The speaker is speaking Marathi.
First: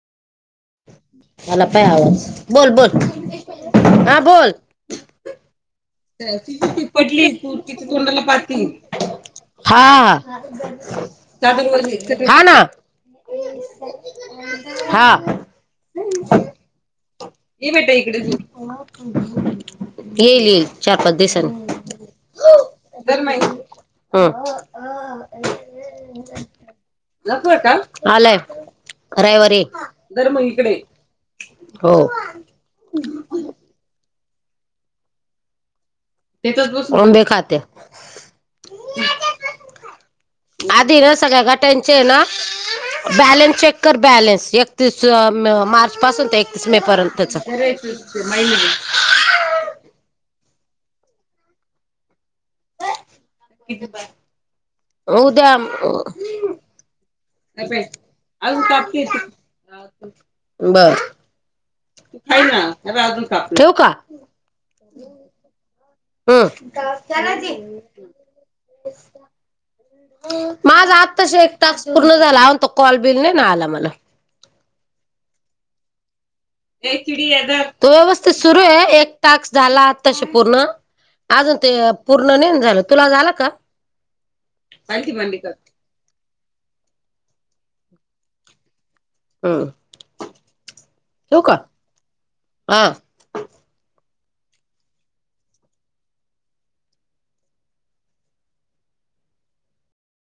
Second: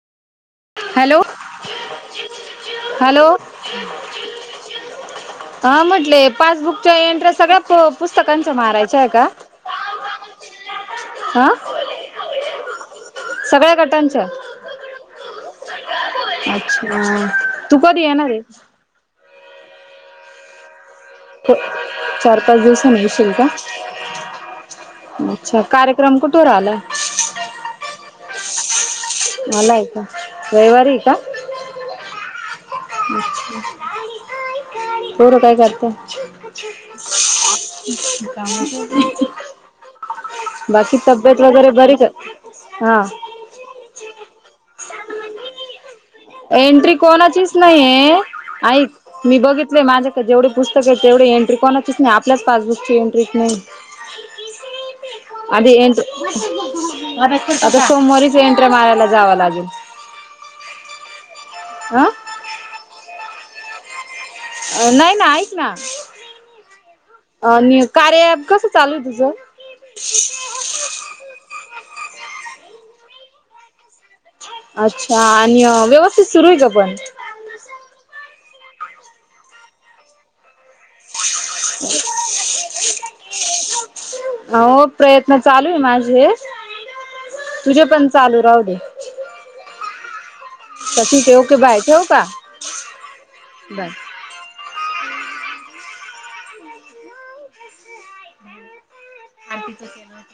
[inaudible] आला पाय आवाज बोल बोल हॅलो हा बोल. हा म्हंटले तिची ती पासबुकच्या पडली एंट्रे तू तिची सगळ्या तोंडाला पुस्तकांच पाती मारायच आहे का. हा हा हा हाना सगळ्या गटांच्या हा. अच्छा ह तू भेटा कधी इकडे. येणार आहे येईल येईल. चार पाच दिसांनी चार पाच दिवसांनी येशील का ह. अच्छा कार्यक्रम कुठवर आला लकू का आलय. रयवारी मला आहे का तर मग इकडे रविवारी हो पोर काय करताये. तिथंच बस आंबे खाते ्छ का [unintelligible] आधी ना सगळ्या गट्यांचे का ना हा बॅलन्स चेक कर बॅलन्स. एकतीस मार्च. पासून ते एकतीस मे एंट्री पर्यंतच कोणाचीच नाहीय आईक माहिती मी बघितले माझ्याक जेवढे पुस्तक तेवढे एंट्री कोणाचीच नाही आपल्याच पासबुकची एंट्रीच नाही. किती उद्या अदी यट आता सोमवारीच अजून एंट्री कापते मारायला जावं लागेल. ठेऊ का? अ नाही ना ऐक ना हम्म कार्या अँप कसं चालूये. माझ आताशी एक टास्क पूर्ण झाला अजून त कॉल बी नहीन आला मला. अच्छा आणि व्यवस् हो व्यवस्थित सुरूये, एक टास्क झाला आतशी पूर्ण. अजून ते पूर्ण नाहीना झालं तुला झालं का? हो पालथी भांडी प्रयत्न कर चालूये माझे. तुझे पण चालू राह दे. हम्म. चल ठीक आहे ठेवू ओके का बाय, ठवू का? हा बाय. हपच [unintelligible]